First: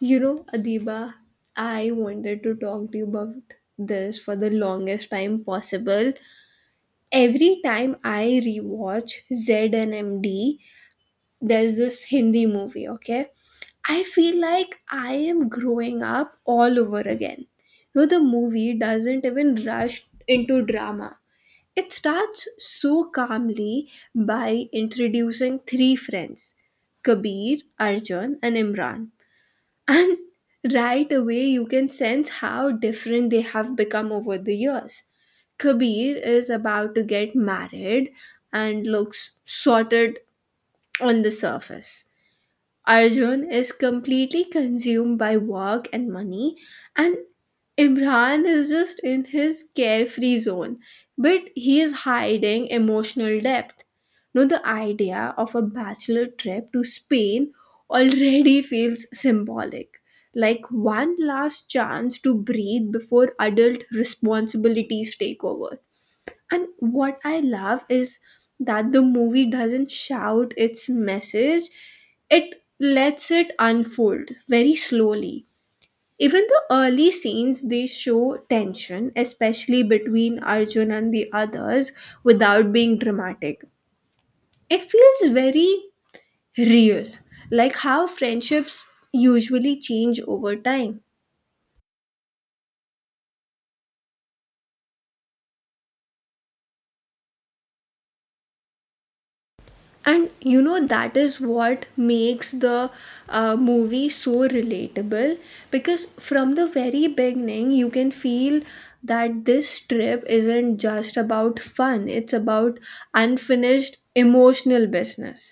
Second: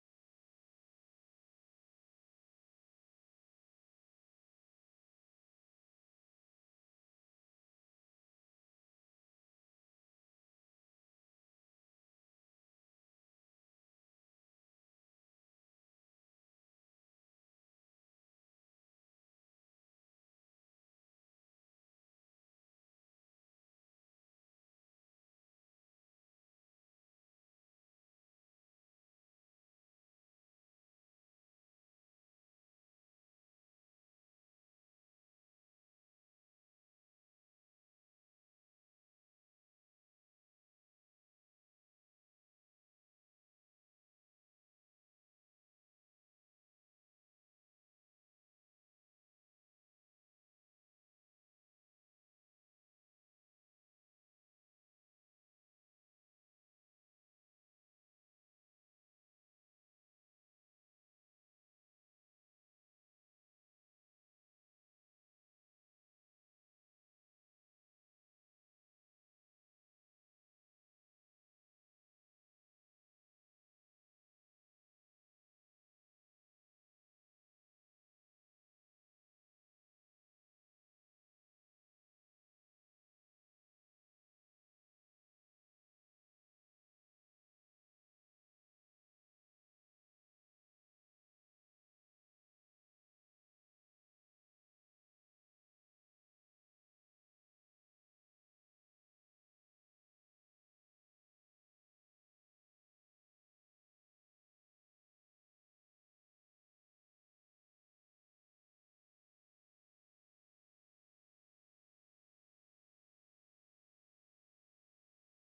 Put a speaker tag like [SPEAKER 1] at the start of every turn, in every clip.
[SPEAKER 1] You know, Adiba, I wanted to talk to you about this for the longest time possible. Every time I rewatch ZNMD, there's this Hindi movie, okay? I feel like I am growing up all over again. No, the movie doesn't even rush into drama. It starts so calmly by introducing three friends Kabir, Arjun, and Imran, and right away, you can sense how different they have become over the years. Kabir is about to get married and looks sorted on the surface. Arjun is completely consumed by work and money, and Imran is just in his carefree zone, but he is hiding emotional depth. No, the idea of a bachelor trip to Spain already feels symbolic, like one last chance to breathe before adult responsibilities take over. And what I love is that the movie doesn't shout its message, it lets it unfold very slowly. Even the early scenes, they show tension, especially between Arjun and the others, without being dramatic. It feels very real, like how friendships usually change over time. And you know, that is what makes the movie so relatable, because from the very beginning you can feel that this trip isn't just about fun, it's about unfinished emotional business.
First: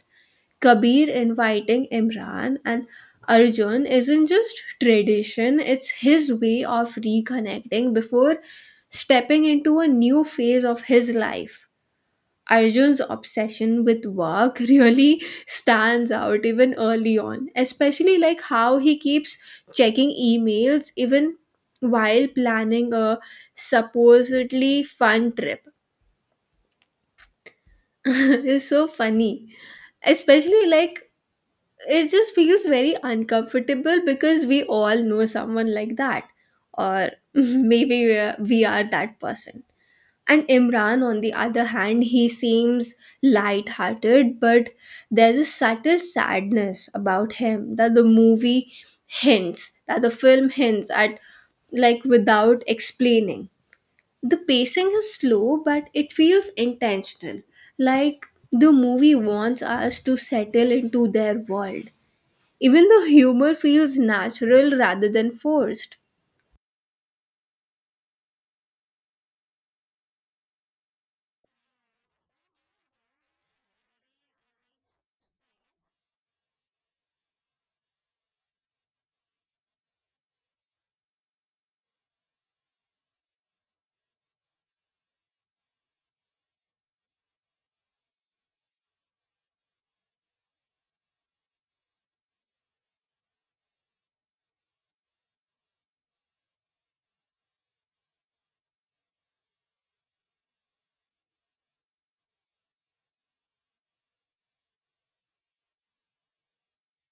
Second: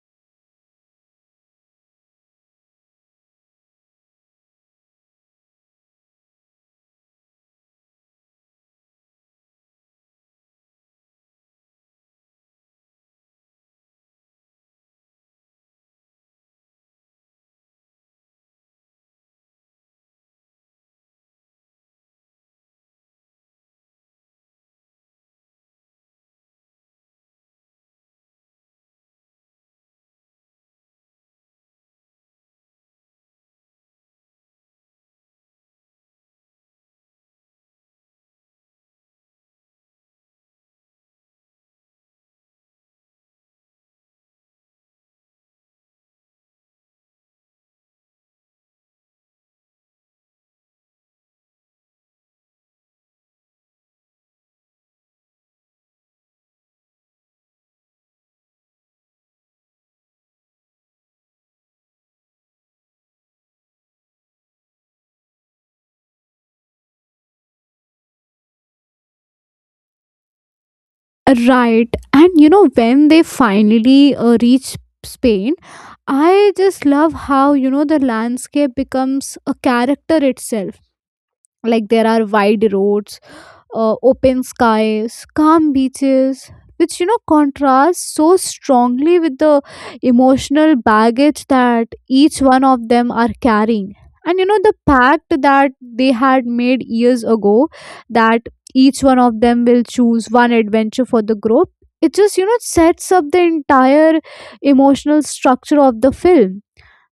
[SPEAKER 1] Kabir inviting Imran and Arjun isn't just tradition, it's his way of reconnecting before stepping into a new phase of his life. Arjun's obsession with work really stands out even early on, especially like how he keeps checking emails even while planning a supposedly fun trip. It's so funny. Especially like, it just feels very uncomfortable because we all know someone like that, or maybe we are that person. And Imran, on the other hand, he seems light-hearted, but there's a subtle sadness about him that the film hints at, like without explaining. The pacing is slow, but it feels intentional. Like the movie wants us to settle into their world. Even the humor feels natural rather than forced.
[SPEAKER 2] Right. And you know, when they finally reach Spain, I just love how, you know, the landscape becomes a character itself. Like there are wide roads, open skies, calm beaches, which you know contrast so strongly with the emotional baggage that each one of them are carrying. And you know the pact that they had made years ago that each one of them will choose one adventure for the group. It just you know sets up the entire emotional structure of the film,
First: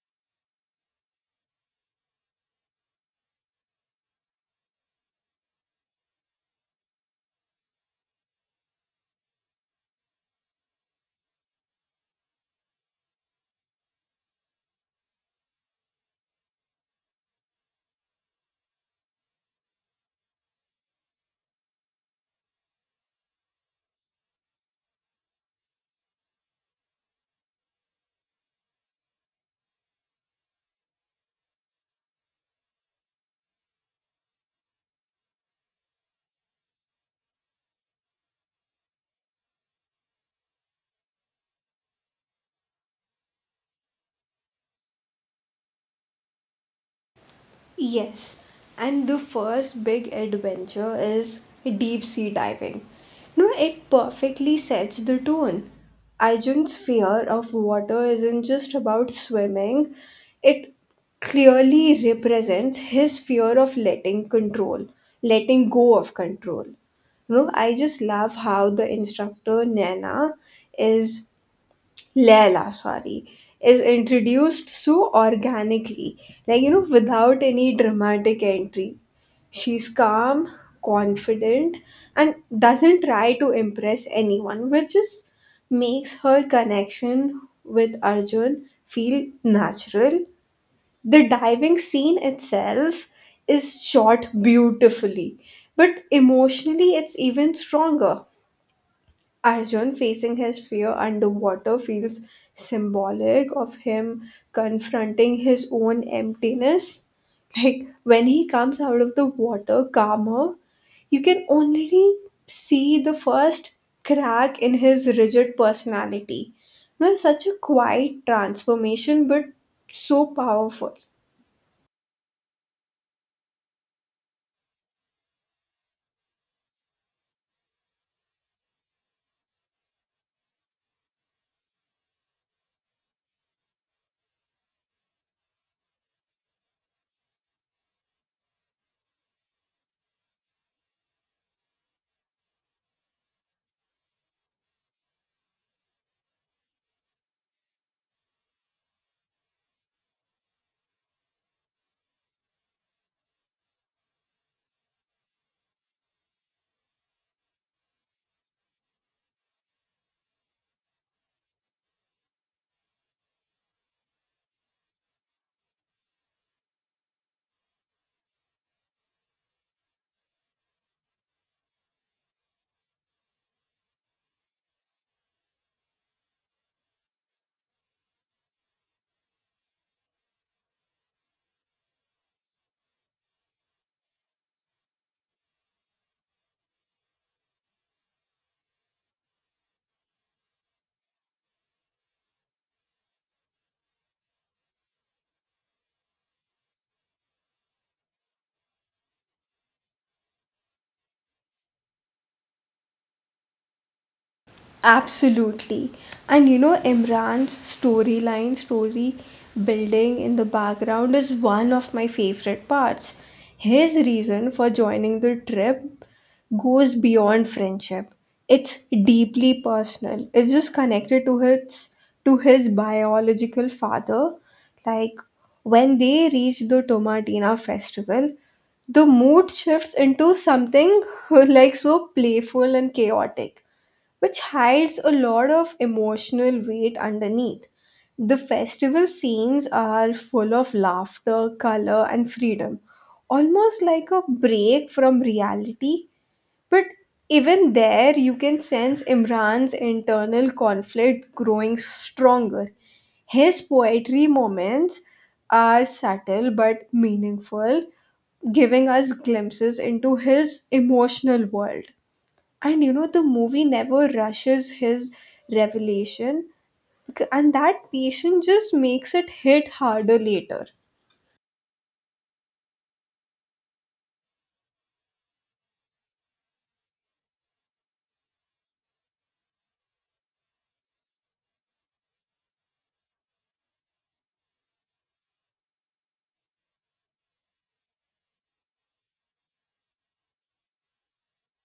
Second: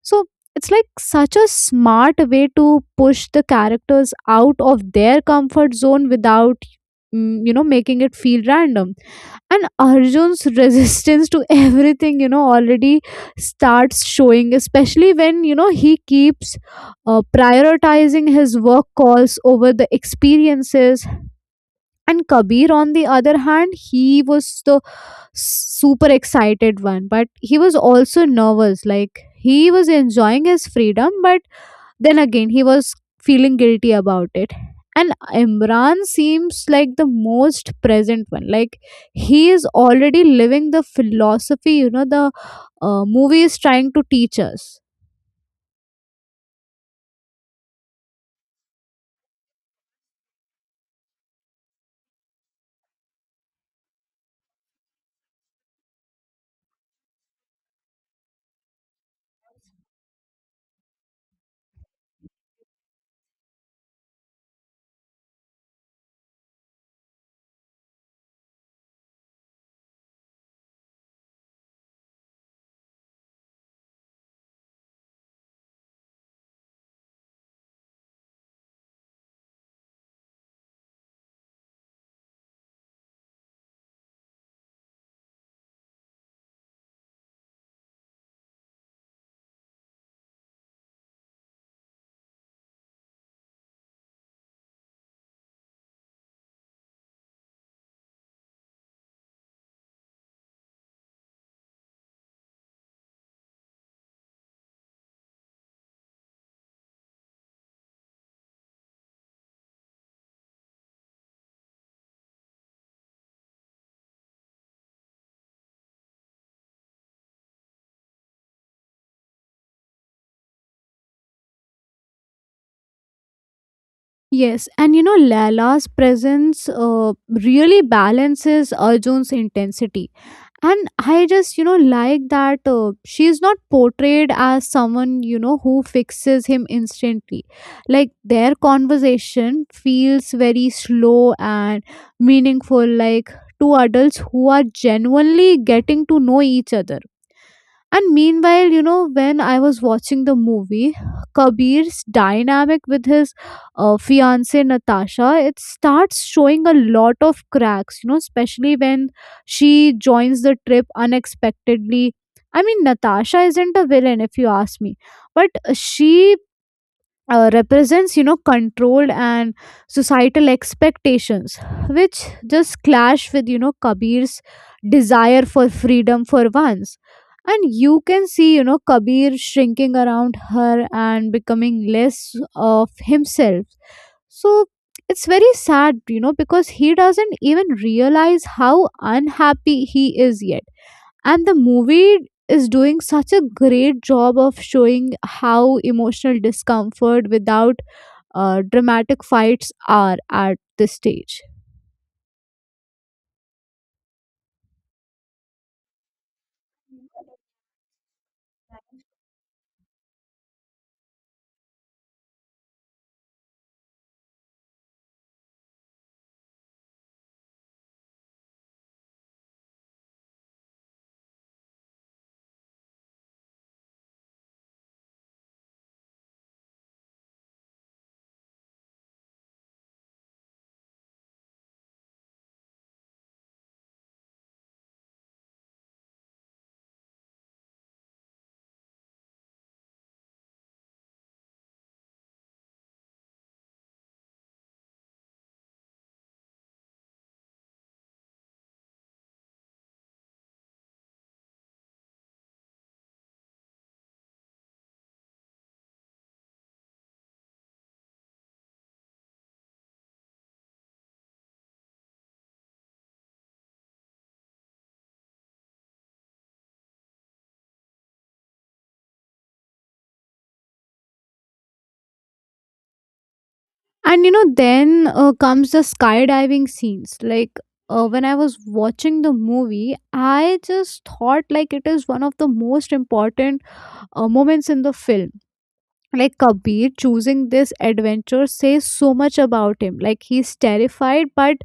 [SPEAKER 2] so it's like such a smart way to push the characters out of their comfort zone without you know making it feel random. And Arjun's resistance to everything, you know, already starts showing, especially when you know he keeps prioritizing his work calls over the experiences. And Kabir, on the other hand, he was the super excited one, but he was also nervous. Like he was enjoying his freedom, but then again he was feeling guilty about it. And Imran seems like the most present one, like he is already living the philosophy, you know, the movie is trying to teach us.
[SPEAKER 1] Yes, and the first big adventure is deep sea diving. No, it perfectly sets the tone. Ajun's fear of water isn't just about swimming, it clearly represents his fear of letting go of control. No, I just love how the instructor Nana is Leila, sorry, is introduced so organically, like, you know, without any dramatic entry. She's calm, confident, and doesn't try to impress anyone, which just makes her connection with Arjun feel natural. The diving scene itself is shot beautifully, but emotionally, it's even stronger. Arjun facing his fear underwater feels symbolic of him confronting his own emptiness. Like when he comes out of the water calmer, you can already see the first crack in his rigid personality. Now, such a quiet transformation, but so powerful.
[SPEAKER 2] Yes, and you know Lala's presence really balances Arjun's intensity, and I just you know like that she's not portrayed as someone you know who fixes him instantly. Like their conversation feels very slow and meaningful, like two adults who are genuinely getting to know each other. And meanwhile, you know, when I was watching the movie, Kabir's dynamic with his fiance Natasha, it starts showing a lot of cracks, you know, especially when she joins the trip unexpectedly. I mean, Natasha isn't a villain, if you ask me, but she represents you know control and societal expectations, which just clash with you know Kabir's desire for freedom for once. And you can see you know Kabir shrinking around her and becoming less of himself. So it's very sad you know because he doesn't even realize how unhappy he is yet. And the movie is doing such a great job of showing how emotional discomfort without dramatic fights are at this stage.
[SPEAKER 1] Absolutely. And you know, Imran's story building in the background is one of my favorite parts. His reason for joining the trip goes beyond friendship. It's deeply personal. It's just connected to his biological father. Like when they reach the Tomatina festival, the mood shifts into something like so playful and chaotic, which hides a lot of emotional weight underneath. The festival scenes are full of laughter, color, and freedom, almost like a break from reality. But even there, you can sense Imran's internal conflict growing stronger. His poetry moments are subtle but meaningful, giving us glimpses into his emotional world. And you know, the movie never rushes his revelation, and that patience just makes it hit harder later.
[SPEAKER 2] And you know, then comes the skydiving scenes. Like when I was watching the movie, I just thought like it is one of the most important moments in the film. Like Kabir choosing this adventure says so much about him. Like he's terrified, but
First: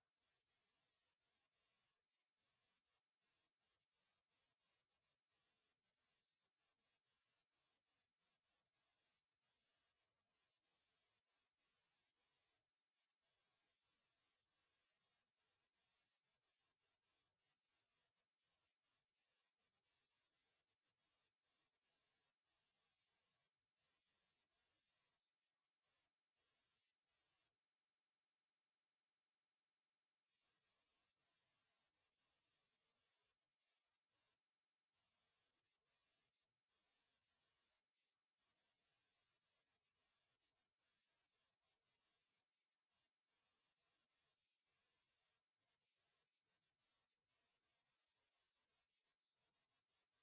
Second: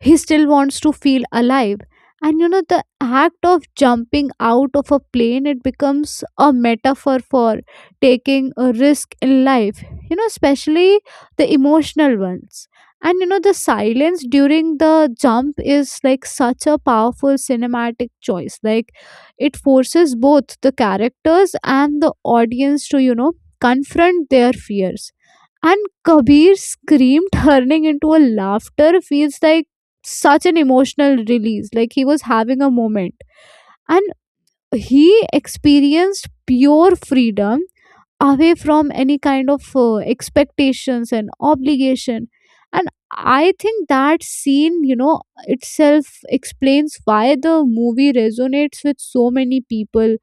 [SPEAKER 2] he still wants to feel alive. And you know, the act of jumping out of a plane, it becomes a metaphor for taking a risk in life, you know, especially the emotional ones. And you know, the silence during the jump is like such a powerful cinematic choice. Like it forces both the characters and the audience to, you know, confront their fears. And Kabir scream turning into a laughter feels like such an emotional release, like he was having a moment. And he experienced pure freedom away from any kind of expectations and obligation. And I think that scene, you know, itself explains why the movie resonates with so many people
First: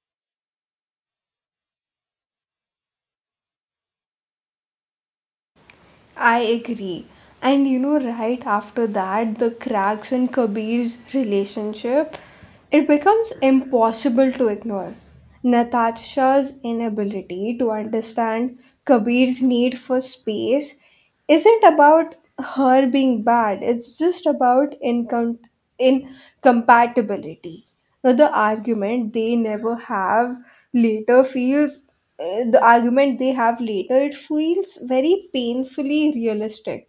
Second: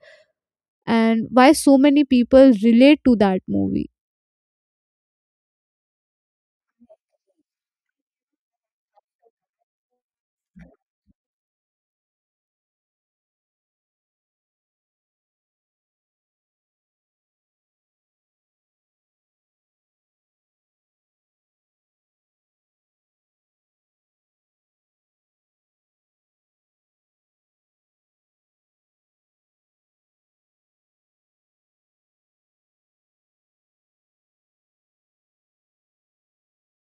[SPEAKER 2] and why so many people relate to that movie.
[SPEAKER 1] I agree. And you know, right after that, the cracks in Kabir's relationship, it becomes impossible to ignore. Natasha's inability to understand Kabir's need for space isn't about her being bad, it's just about incompatibility. Now, the argument they never have later feels, the argument they have later, it feels very painfully realistic,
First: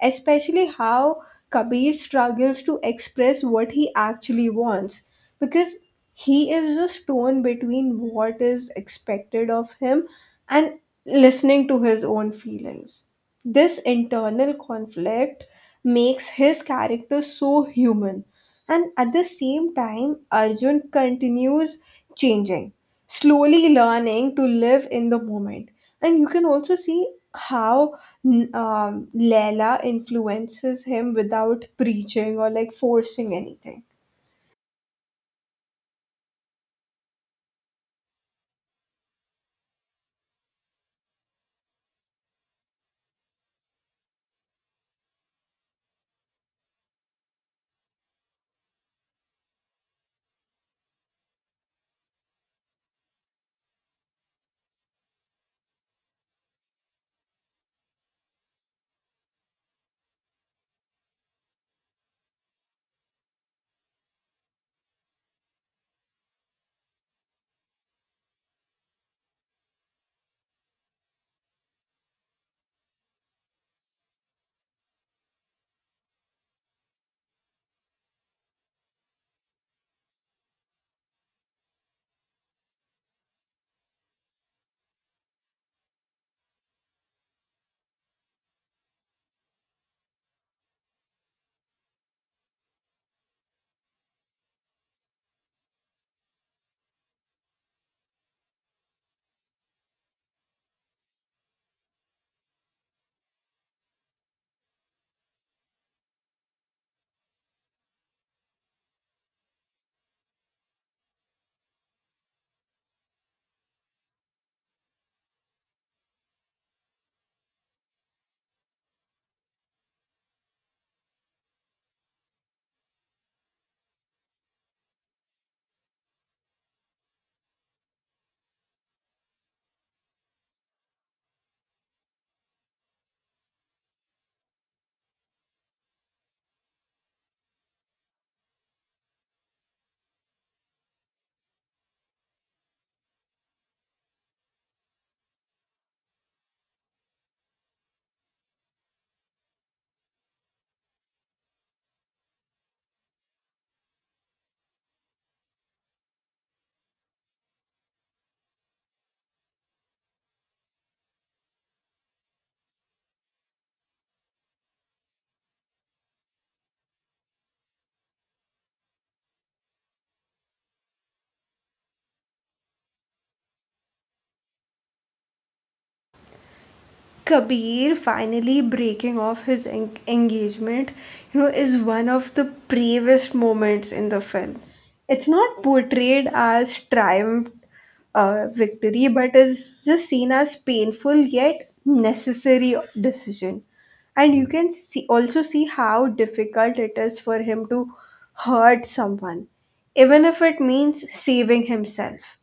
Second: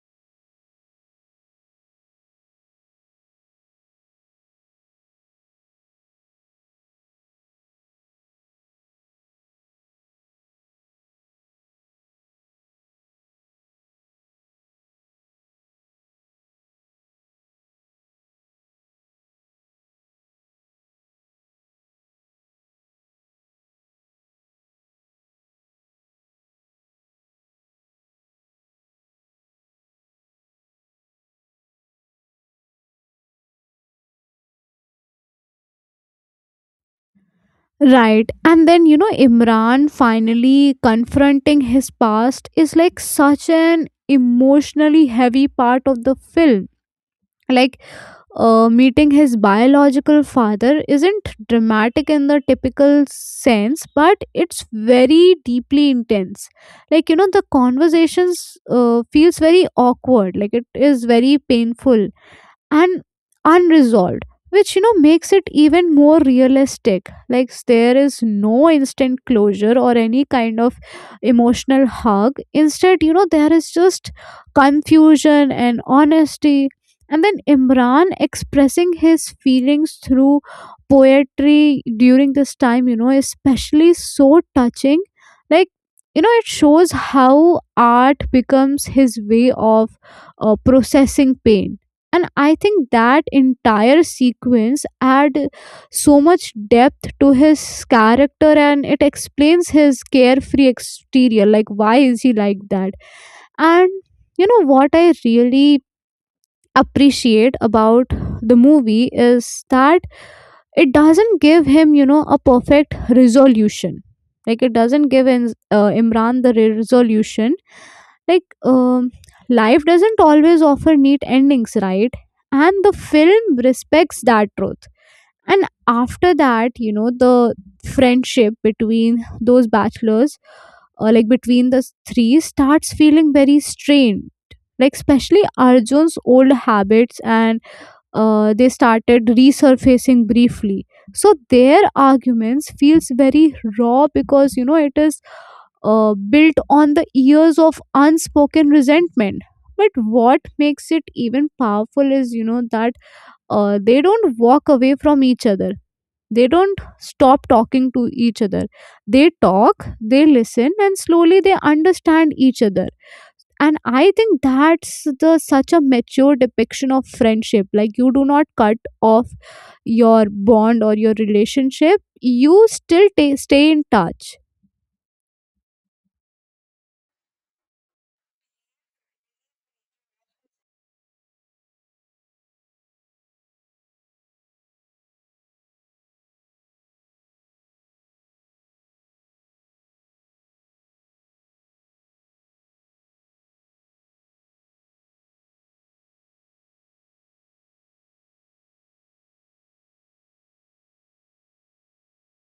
[SPEAKER 1] especially how Kabir struggles to express what he actually wants, because he is a stone between what is expected of him and listening to his own feelings. This internal conflict makes his character so human, and at the same time, Arjun continues changing, slowly learning to live in the moment. And you can also see how Leela influences him without preaching or like forcing anything.
[SPEAKER 2] Right. And then, you know, Imran finally confronting his past is like such an emotionally heavy part of the film. Like, meeting his biological father isn't dramatic in the typical sense, but it's very deeply intense. Like, you know, the conversations feels very awkward. Like, it is very painful and unresolved, which you know makes it even more realistic. Like there is no instant closure or any kind of emotional hug. Instead, you know, there is just confusion and honesty. And then Imran expressing his feelings through poetry during this time, you know, especially so touching. Like you know it shows how art becomes his way of processing pain. And I think that entire sequence add so much depth to his character, and it explains his carefree exterior, like why is he like that. And you know what I really appreciate about the movie is that it doesn't give him you know a perfect resolution. Like it doesn't give in, Imran the resolution, like life doesn't always offer neat endings, right. And the film respects that truth. And after that you know the friendship between those bachelors like between the three starts feeling very strained, like especially Arjun's old habits and they started resurfacing briefly. So their arguments feels very raw because you know it is built on the years of unspoken resentment. But what makes it even powerful is you know that they don't walk away from each other. They don't stop talking to each other. They talk, they listen, and slowly they understand each other. And I think that's the such a mature depiction of friendship, like you do not cut off your bond or your relationship, you still ta stay in touch.
[SPEAKER 1] Kabir finally breaking off his engagement, you know, is one of the bravest moments in the film. It's not portrayed as victory, but is just seen as painful yet necessary decision. And you can see, also see, how difficult it is for him to hurt someone, even if it means saving himself.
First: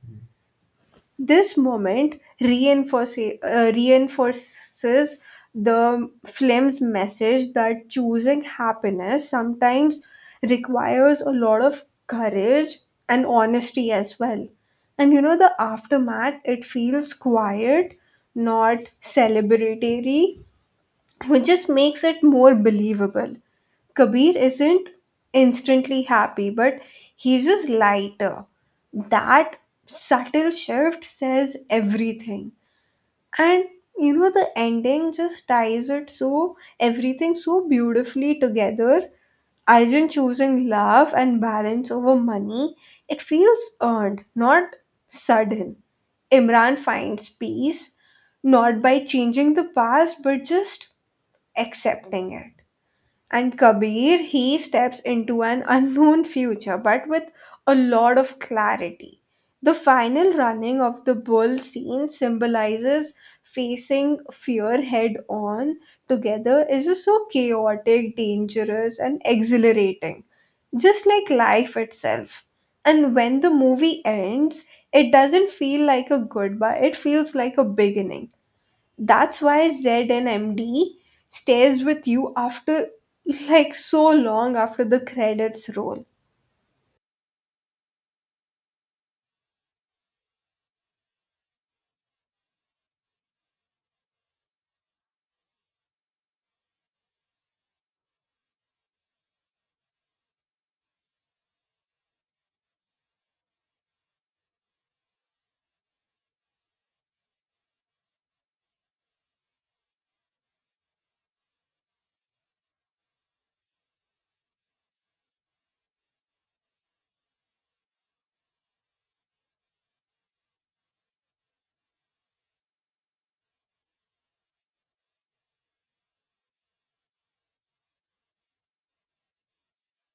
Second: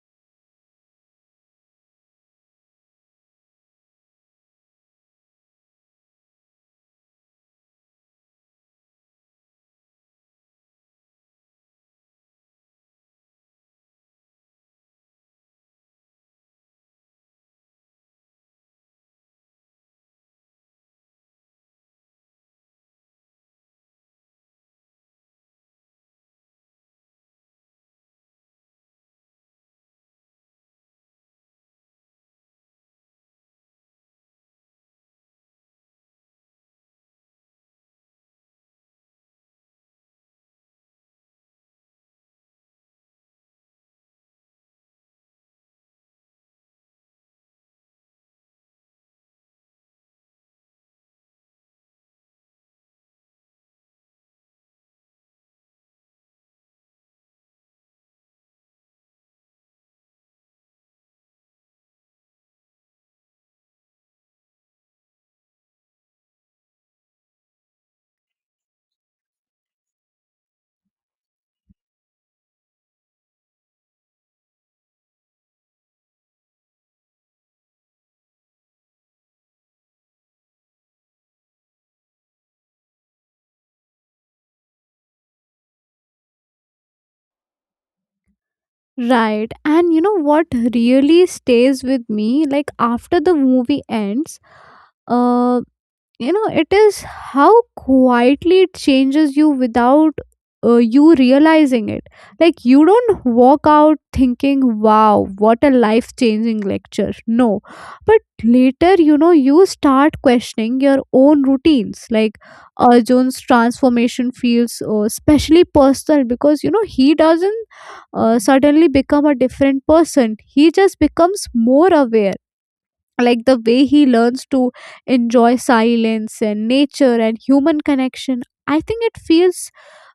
[SPEAKER 1] This moment reinforces the film's message that choosing happiness sometimes requires a lot of courage and honesty as well. And you know, the aftermath, it feels quiet, not celebratory, which just makes it more believable. Kabir isn't instantly happy, but he's just lighter. That subtle shift says everything. And you know, the ending just ties it so everything so beautifully together. Arjun choosing love and balance over money, it feels earned, not sudden. Imran finds peace, not by changing the past, but just accepting it. And Kabir, he steps into an unknown future, but with a lot of clarity. The final running of the bull scene symbolizes facing fear head on together, is just so chaotic, dangerous, and exhilarating, just like life itself. And when the movie ends, it doesn't feel like a goodbye, it feels like a beginning. That's why ZNMD stays with you after, like, so long after the credits roll.
[SPEAKER 2] Right. And you know what really stays with me, like after the movie ends, uh, you know it is how quietly it changes you without you realizing it. Like you don't walk out thinking wow, what a life changing lecture, no, but later you know you start questioning your own routines. Like Arjun's transformation feels especially personal because you know he doesn't suddenly become a different person, he just becomes more aware. Like the way he learns to enjoy silence and nature and human connection, I think it feels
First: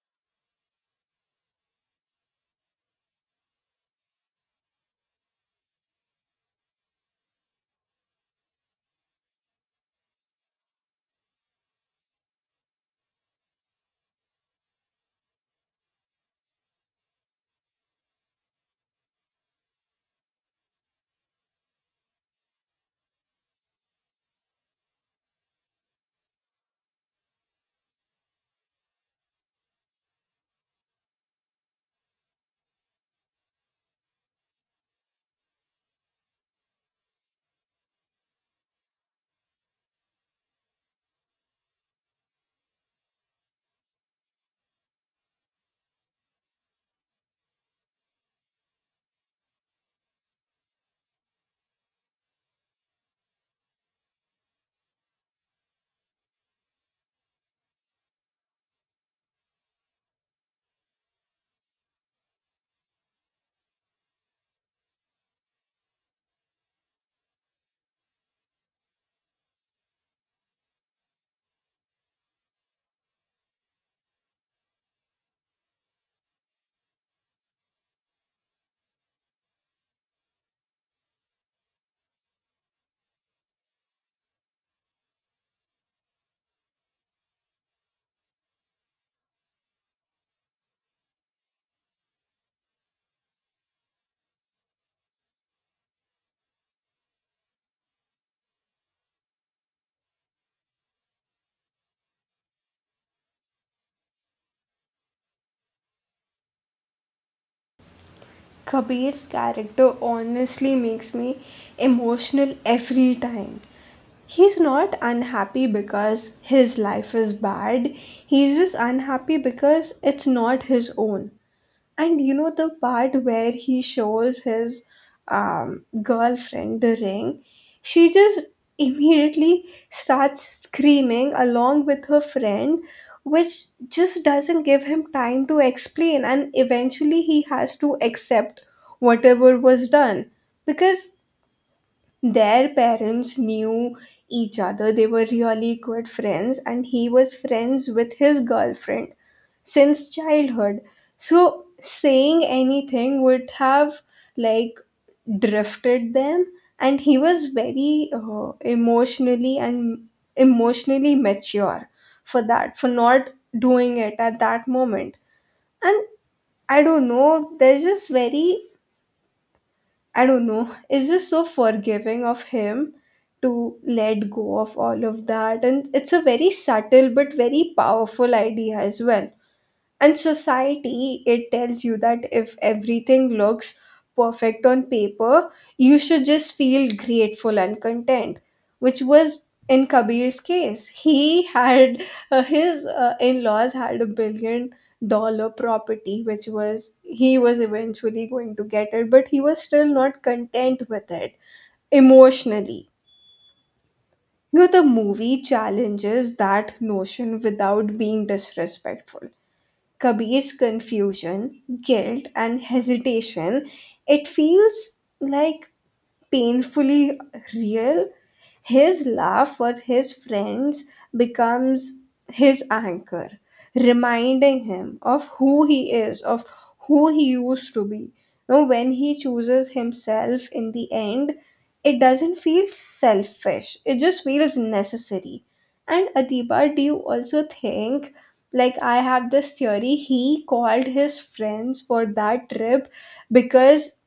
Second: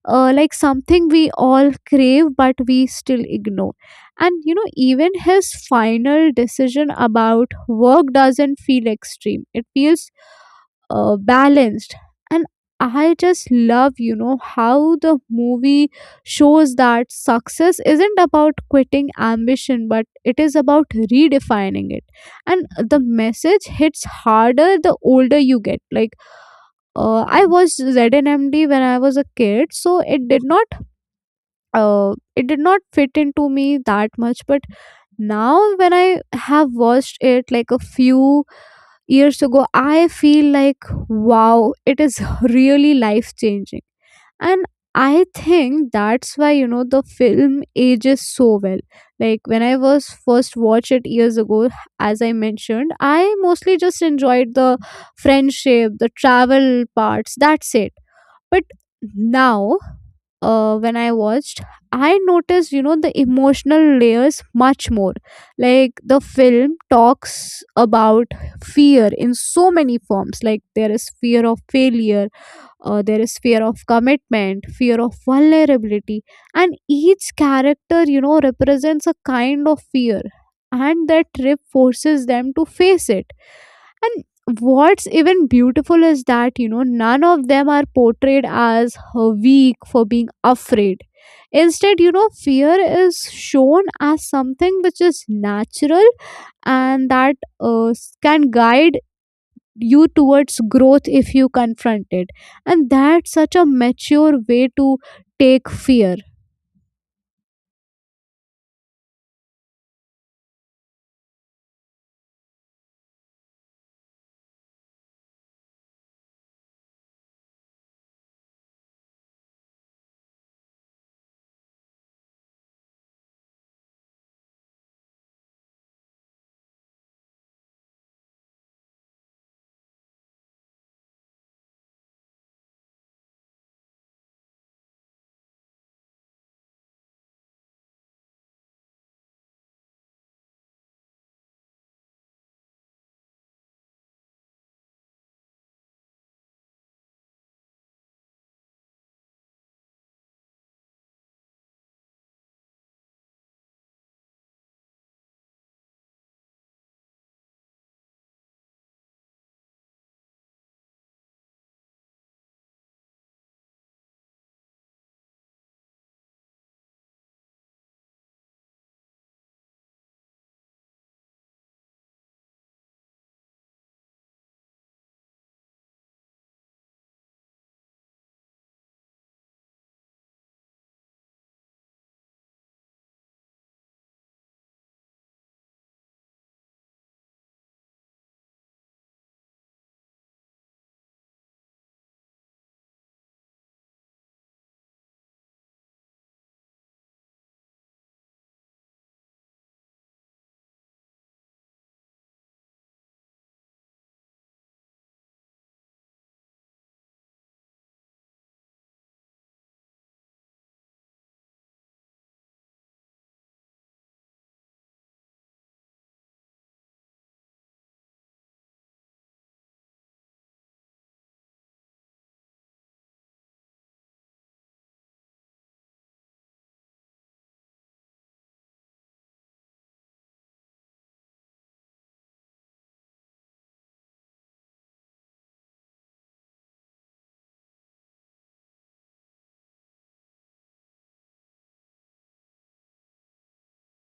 [SPEAKER 2] like something we all crave but we still ignore. And you know even his final decision about work doesn't feel extreme, it feels balanced. And I just love you know how the movie shows that success isn't about quitting ambition, but it is about redefining it. And the message hits harder the older you get. Like I was ZNMD when I was a kid, so it did not fit into me that much, but now when I have watched it like a few years ago, I feel like, wow, it is really life changing. And I think that's why, you know, the film ages so well. Like when I was first watched it years ago, as I mentioned, I mostly just enjoyed the friendship, the travel parts, that's it. But now, when I watched, I noticed, you know, the emotional layers much more. Like the film talks about fear in so many forms. Like there is fear of failure, there is fear of commitment, fear of vulnerability. And each character, you know, represents a kind of fear. And that trip forces them to face it. And what's even beautiful is that, you know, none of them are portrayed as weak for being afraid. Instead, you know, fear is shown as something which is natural and that can guide you towards growth if you confront it. And that's such a mature way to take fear.
[SPEAKER 1] Kabir's character honestly makes me emotional every time. He's not unhappy because his life is bad. He's just unhappy because it's not his own. And you know, the part where he shows his girlfriend the ring, she just immediately starts screaming along with her friend, which just doesn't give him time to explain, and eventually he has to accept whatever was done, because their parents knew each other, they were really good friends, and he was friends with his girlfriend since childhood. So saying anything would have, like, drifted them. And he was very emotionally mature for that, for not doing it at that moment. And I don't know, there's just very, I don't know, it's just so forgiving of him to let go of all of that. And it's a very subtle but very powerful idea as well. And society, it tells you that if everything looks perfect on paper, you should just feel grateful and content, which was in Kabir's case. He had his in laws had a $1 billion property, which was, he was eventually going to get it, but he was still not content with it emotionally. You know, the movie challenges that notion without being disrespectful. Kabir's confusion, guilt, and hesitation, it feels, like, painfully real. His laugh for his friends becomes his anchor, reminding him of who he is, of who he used to be. Now, when he chooses himself in the end, it doesn't feel selfish, it just feels necessary. And Adiba, do you also think? Like, I have this theory, he called his friends for that trip because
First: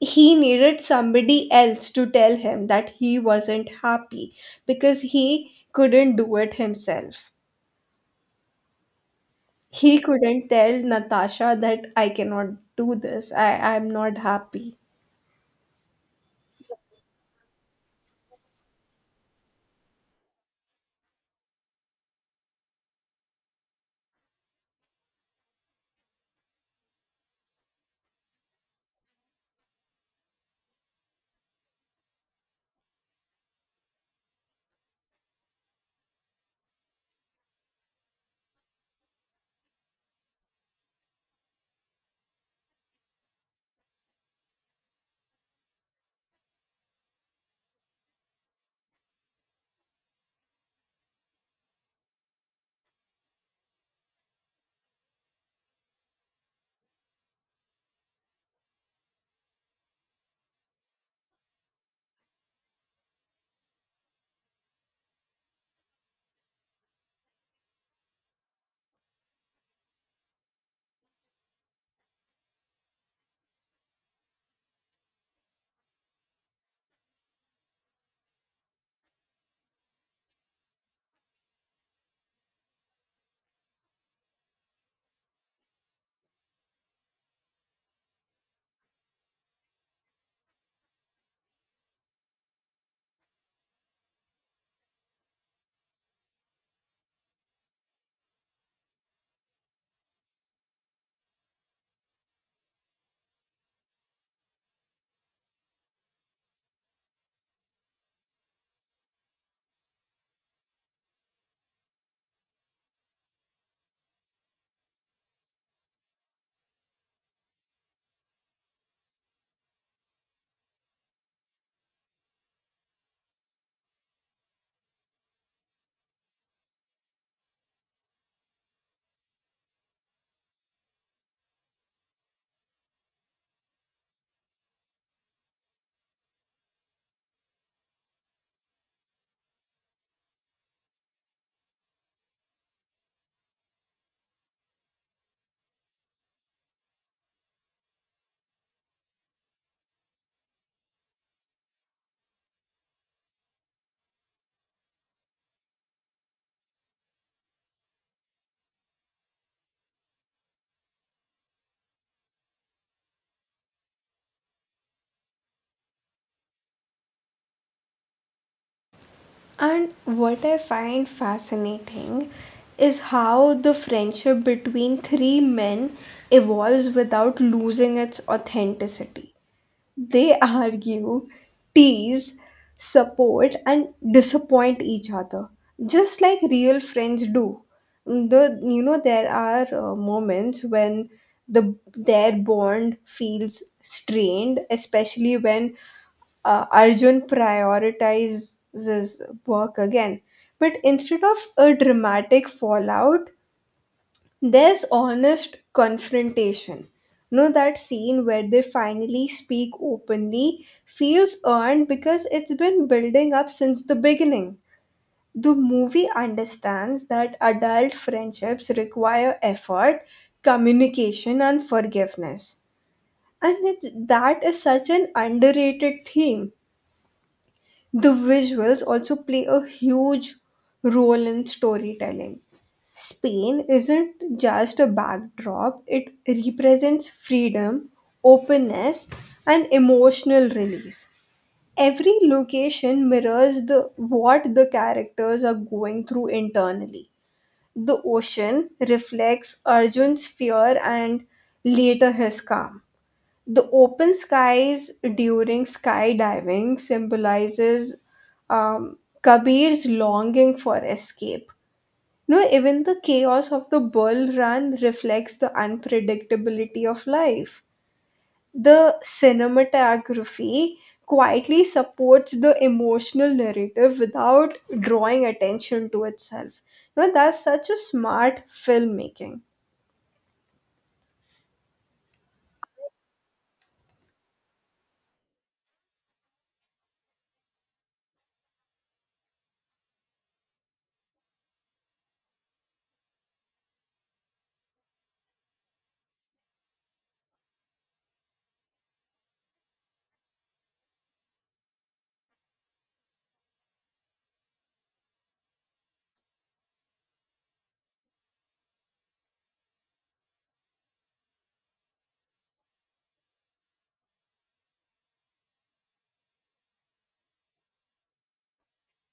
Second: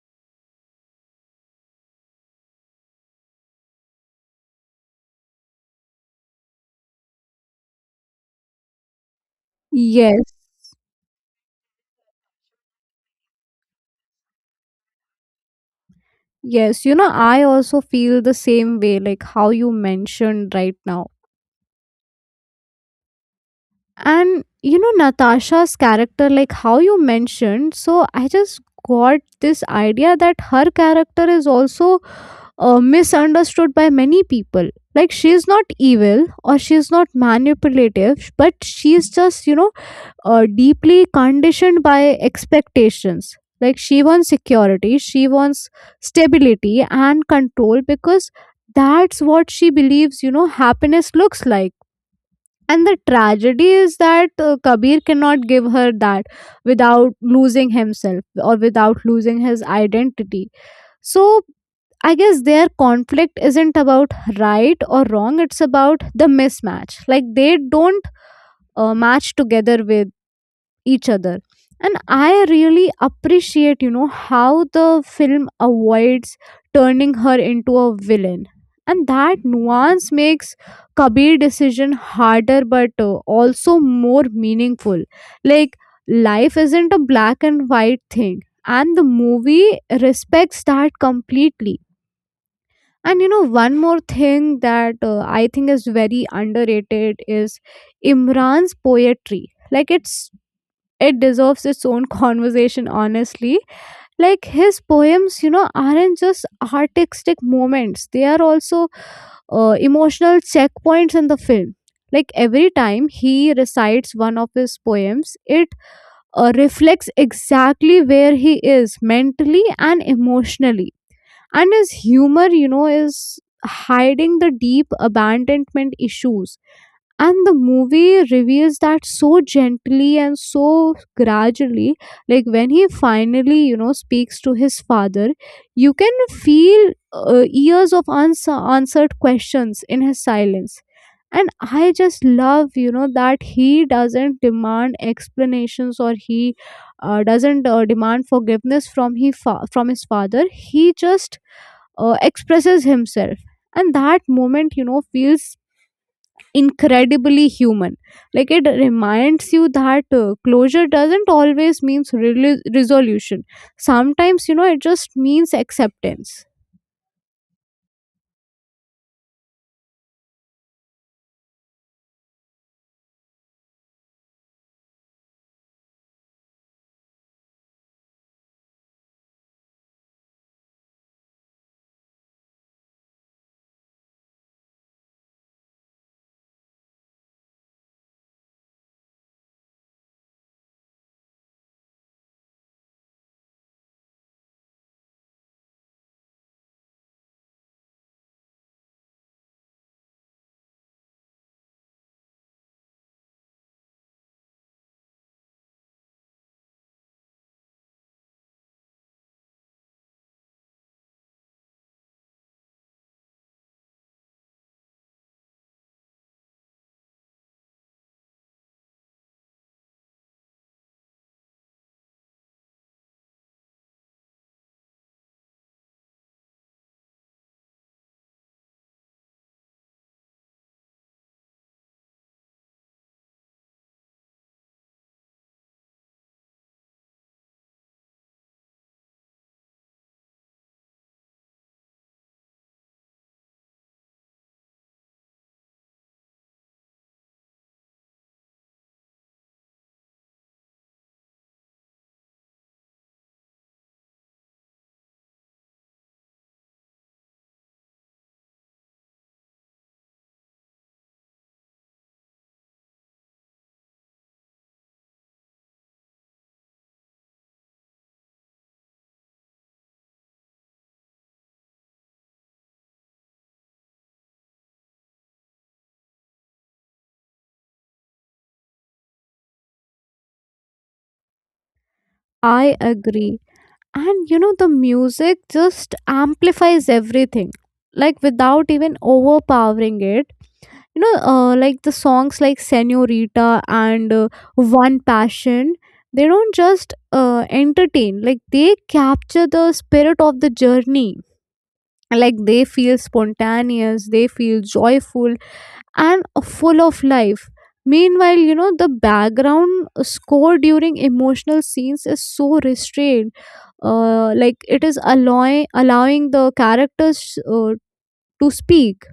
[SPEAKER 1] he needed somebody else to tell him that he wasn't happy, because he couldn't do it himself. He
[SPEAKER 2] Yes.
[SPEAKER 1] couldn't tell Natasha that I cannot do this, I'm not happy.
[SPEAKER 2] Yes, you know, I also feel the same way, like how you mentioned right now. And you know, Natasha's character, like how you mentioned, so I just got this idea that her character is also misunderstood by many people. Like she's not evil or she's not manipulative, but she's just, you know, deeply conditioned by expectations. Like she wants security, she wants stability and control because that's what she believes, you know, happiness looks like. And the tragedy is that Kabir cannot give her that without losing himself or without losing his identity. So I guess their conflict isn't about right or wrong, it's about the mismatch. Like they don't match together with each other. And I really appreciate you know how the film avoids turning her into a villain, and that nuance makes Kabir decision harder but also more meaningful. Like life isn't a black and white thing, and the movie respects that completely. And you know one more thing that I think is very underrated is Imran's poetry. Like it's it deserves its own conversation honestly. Like his poems you know aren't just artistic moments, they are also emotional checkpoints in the film. Like every time he recites one of his poems it reflects exactly where he is mentally and emotionally. And his humor you know is hiding the deep abandonment issues, and the movie reveals that so gently and so gradually. Like when he finally you know speaks to his father, you can feel years of unanswered answered questions in his silence. And I just love you know that he doesn't demand explanations or he doesn't demand forgiveness from from his father, he just expresses himself. And that moment you know feels incredibly human. Like it reminds you that closure doesn't always means resolution. Sometimes, you know, it just means acceptance.
[SPEAKER 1] And what I find fascinating is how the friendship between three men evolves without losing its authenticity. They argue, tease, support, and disappoint each other, just like real friends do. The You know, there are moments when their bond feels strained, especially when Arjun prioritizes work again. But instead of a dramatic fallout, there's honest confrontation. No, that scene where they finally speak openly feels earned, because it's been building up since the beginning. The movie understands that adult friendships require effort, communication, and forgiveness. And that is such an underrated theme. The visuals also play a huge role in storytelling. Spain isn't just a backdrop, it represents freedom, openness, and emotional release. Every location mirrors the what the characters are going through internally. The ocean reflects Arjun's fear and later his calm. The open skies during skydiving symbolizes Kabir's longing for escape. No, even the chaos of the bull run reflects the unpredictability of life. The cinematography quietly supports the emotional narrative without drawing attention to itself. No, that's such a smart filmmaking.
[SPEAKER 2] I agree. And you know, the music just amplifies everything, like without even overpowering it. You know like the songs like Senorita and one passion, they don't just entertain, like they capture the spirit of the journey. Like they feel spontaneous, they feel joyful and full of life. Meanwhile you know the background score during emotional scenes is so restrained, like it is allowing the characters to speak.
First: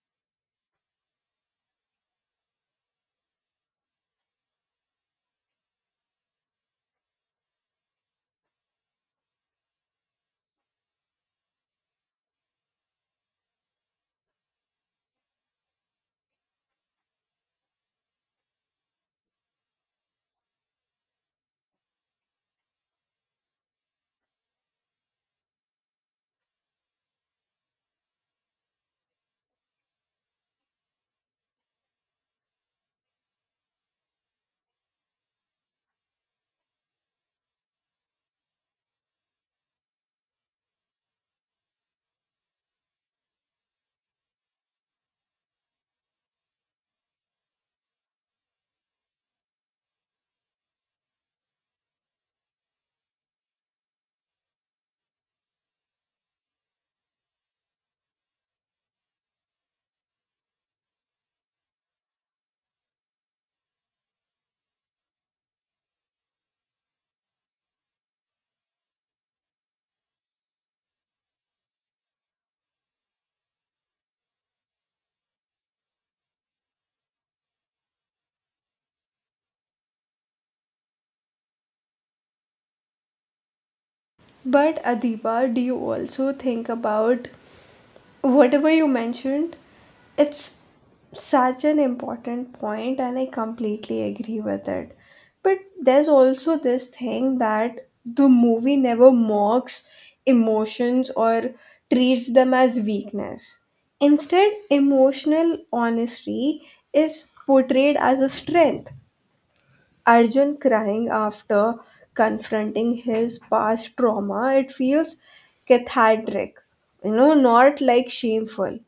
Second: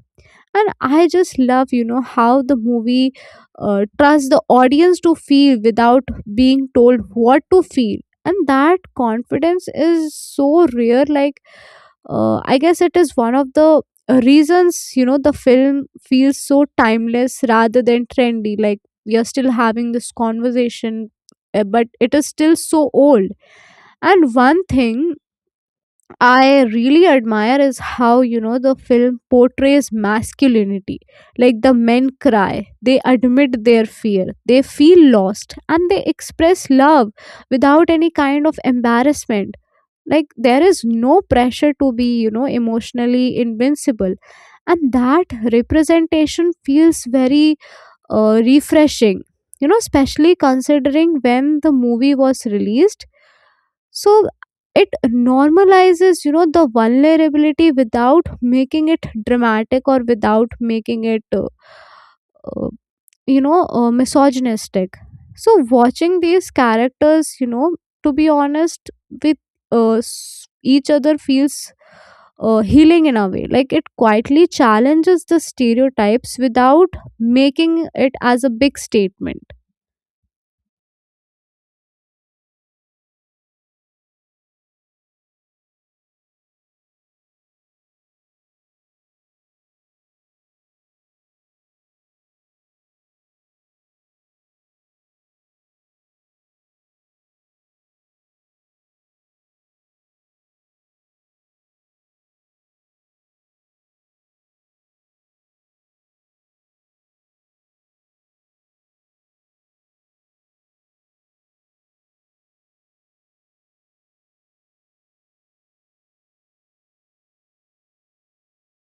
[SPEAKER 2] And I just love you know how the movie trusts the audience to feel without being told what to feel. And that confidence is so rare, like I guess it is one of the reasons you know the film feels so timeless rather than trendy. Like we are still having this conversation, but it is still so old. And one thing I really admire is how you know the film portrays masculinity. Like the men cry, they admit their fear, they feel lost, and they express love without any kind of embarrassment. Like there is no pressure to be, you know, emotionally invincible, and that representation feels very refreshing. You know, especially considering when the movie was released. So it normalizes you know the vulnerability without making it dramatic or without making it uh, you know misogynistic. So watching these characters you know to be honest with each other feels healing in a way. Like it quietly challenges the stereotypes without making it as a big statement.
[SPEAKER 1] But Adiba, do you also think about, whatever you mentioned, it's such an important point, and I completely agree with it. But there's also this thing that the movie never mocks emotions or treats them as weakness. Instead, emotional honesty is portrayed as a strength. Arjun crying after confronting his past trauma, it feels cathartic, you know, not like shameful.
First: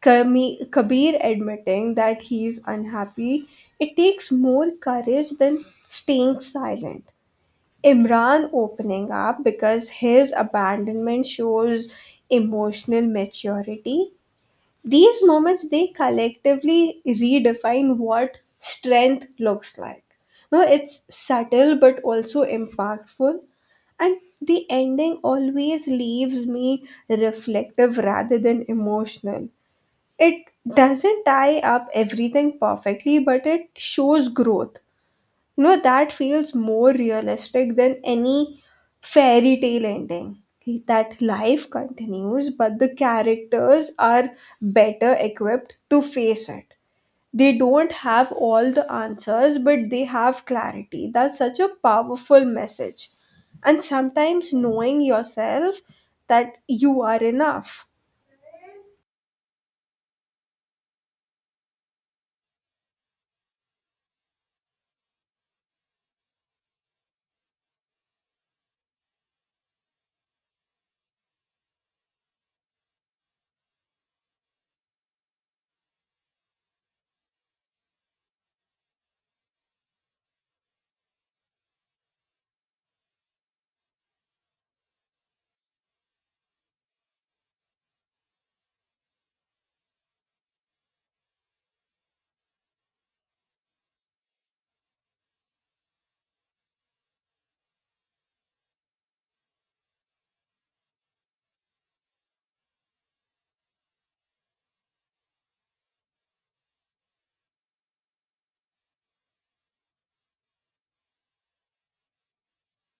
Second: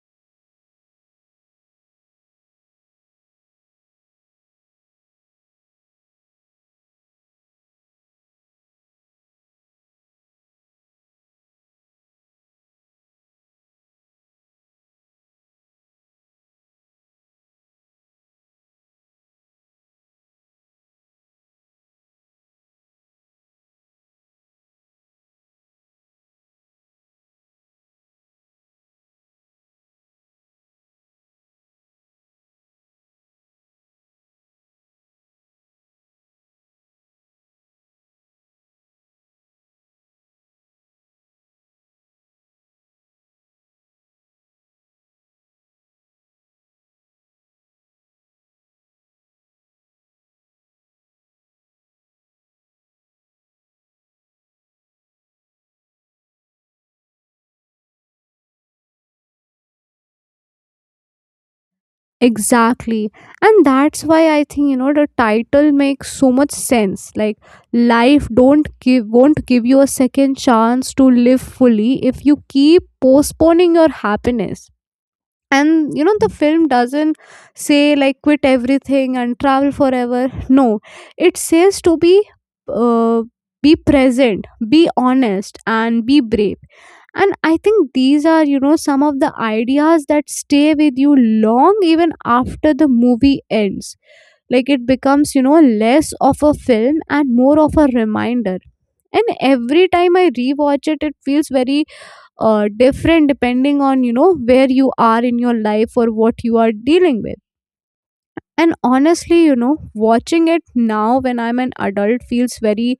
[SPEAKER 1] Kabir admitting that he is unhappy, it takes more courage than staying silent. Imran opening up because his abandonment shows emotional maturity. These moments, they collectively redefine what strength looks like. No, it's subtle but also impactful. And the ending always leaves me reflective rather than emotional. It doesn't tie up everything perfectly, but it shows growth. No, that feels more realistic than any fairy tale ending. That life continues, but the characters are better equipped to face it. They don't have all the answers, but they have clarity. That's such a powerful message. And sometimes, knowing yourself, that you are enough.
[SPEAKER 2] Exactly. And that's why I think, you know, the title makes so much sense. Like life don't give won't give you a second chance to live fully if you keep postponing your happiness. And you know the film doesn't say like quit everything and travel forever, no, it says to uh, be present, be honest and be brave. And I think these are you know some of the ideas that stay with you long even after the movie ends. Like it becomes you know less of a film and more of a reminder. And every time I rewatch it, it feels very different depending on you know where you are in your life or what you are dealing with. And honestly you know watching it now when I'm an adult feels very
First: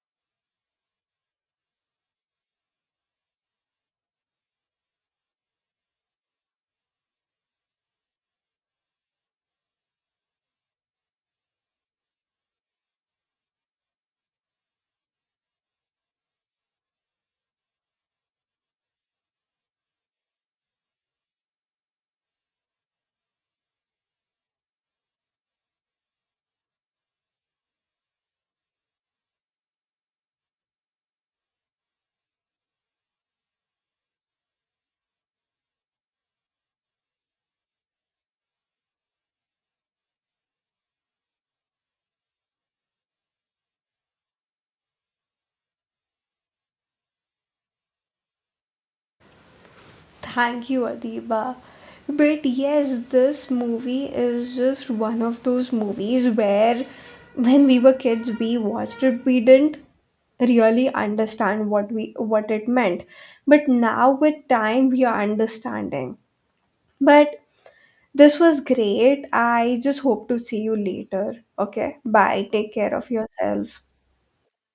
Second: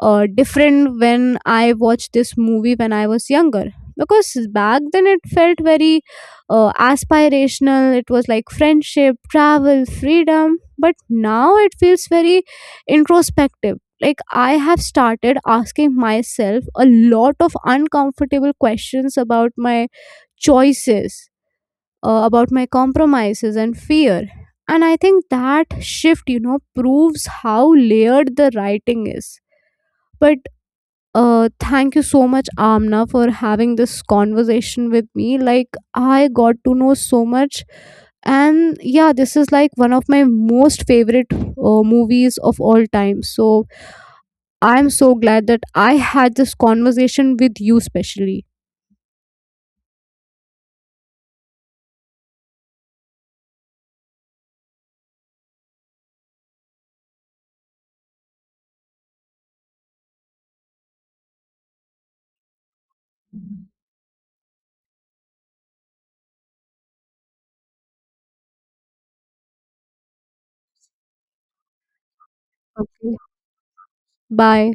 [SPEAKER 2] different when I watched this movie when I was younger. Because back then it felt very aspirational, it was like friendship, travel, freedom, but now it feels very introspective. Like I have started asking myself a lot of uncomfortable questions about my choices, about my compromises and fear. And I think that shift, you know, proves how layered the writing is. But thank you so much, Amna, for having this conversation with me. Like, I got to know so much. And yeah, this is like one of my most favorite movies of all time. So I'm so glad that I had this conversation with you, specially.
[SPEAKER 1] Thank you, Adiba. But yes, this movie is just one of those movies where, when we were kids, we watched it, we didn't really understand what it meant. But now with time, we are understanding. But this was great. I just hope to see you later. Okay. Bye. Take care of yourself.
[SPEAKER 2] Bye.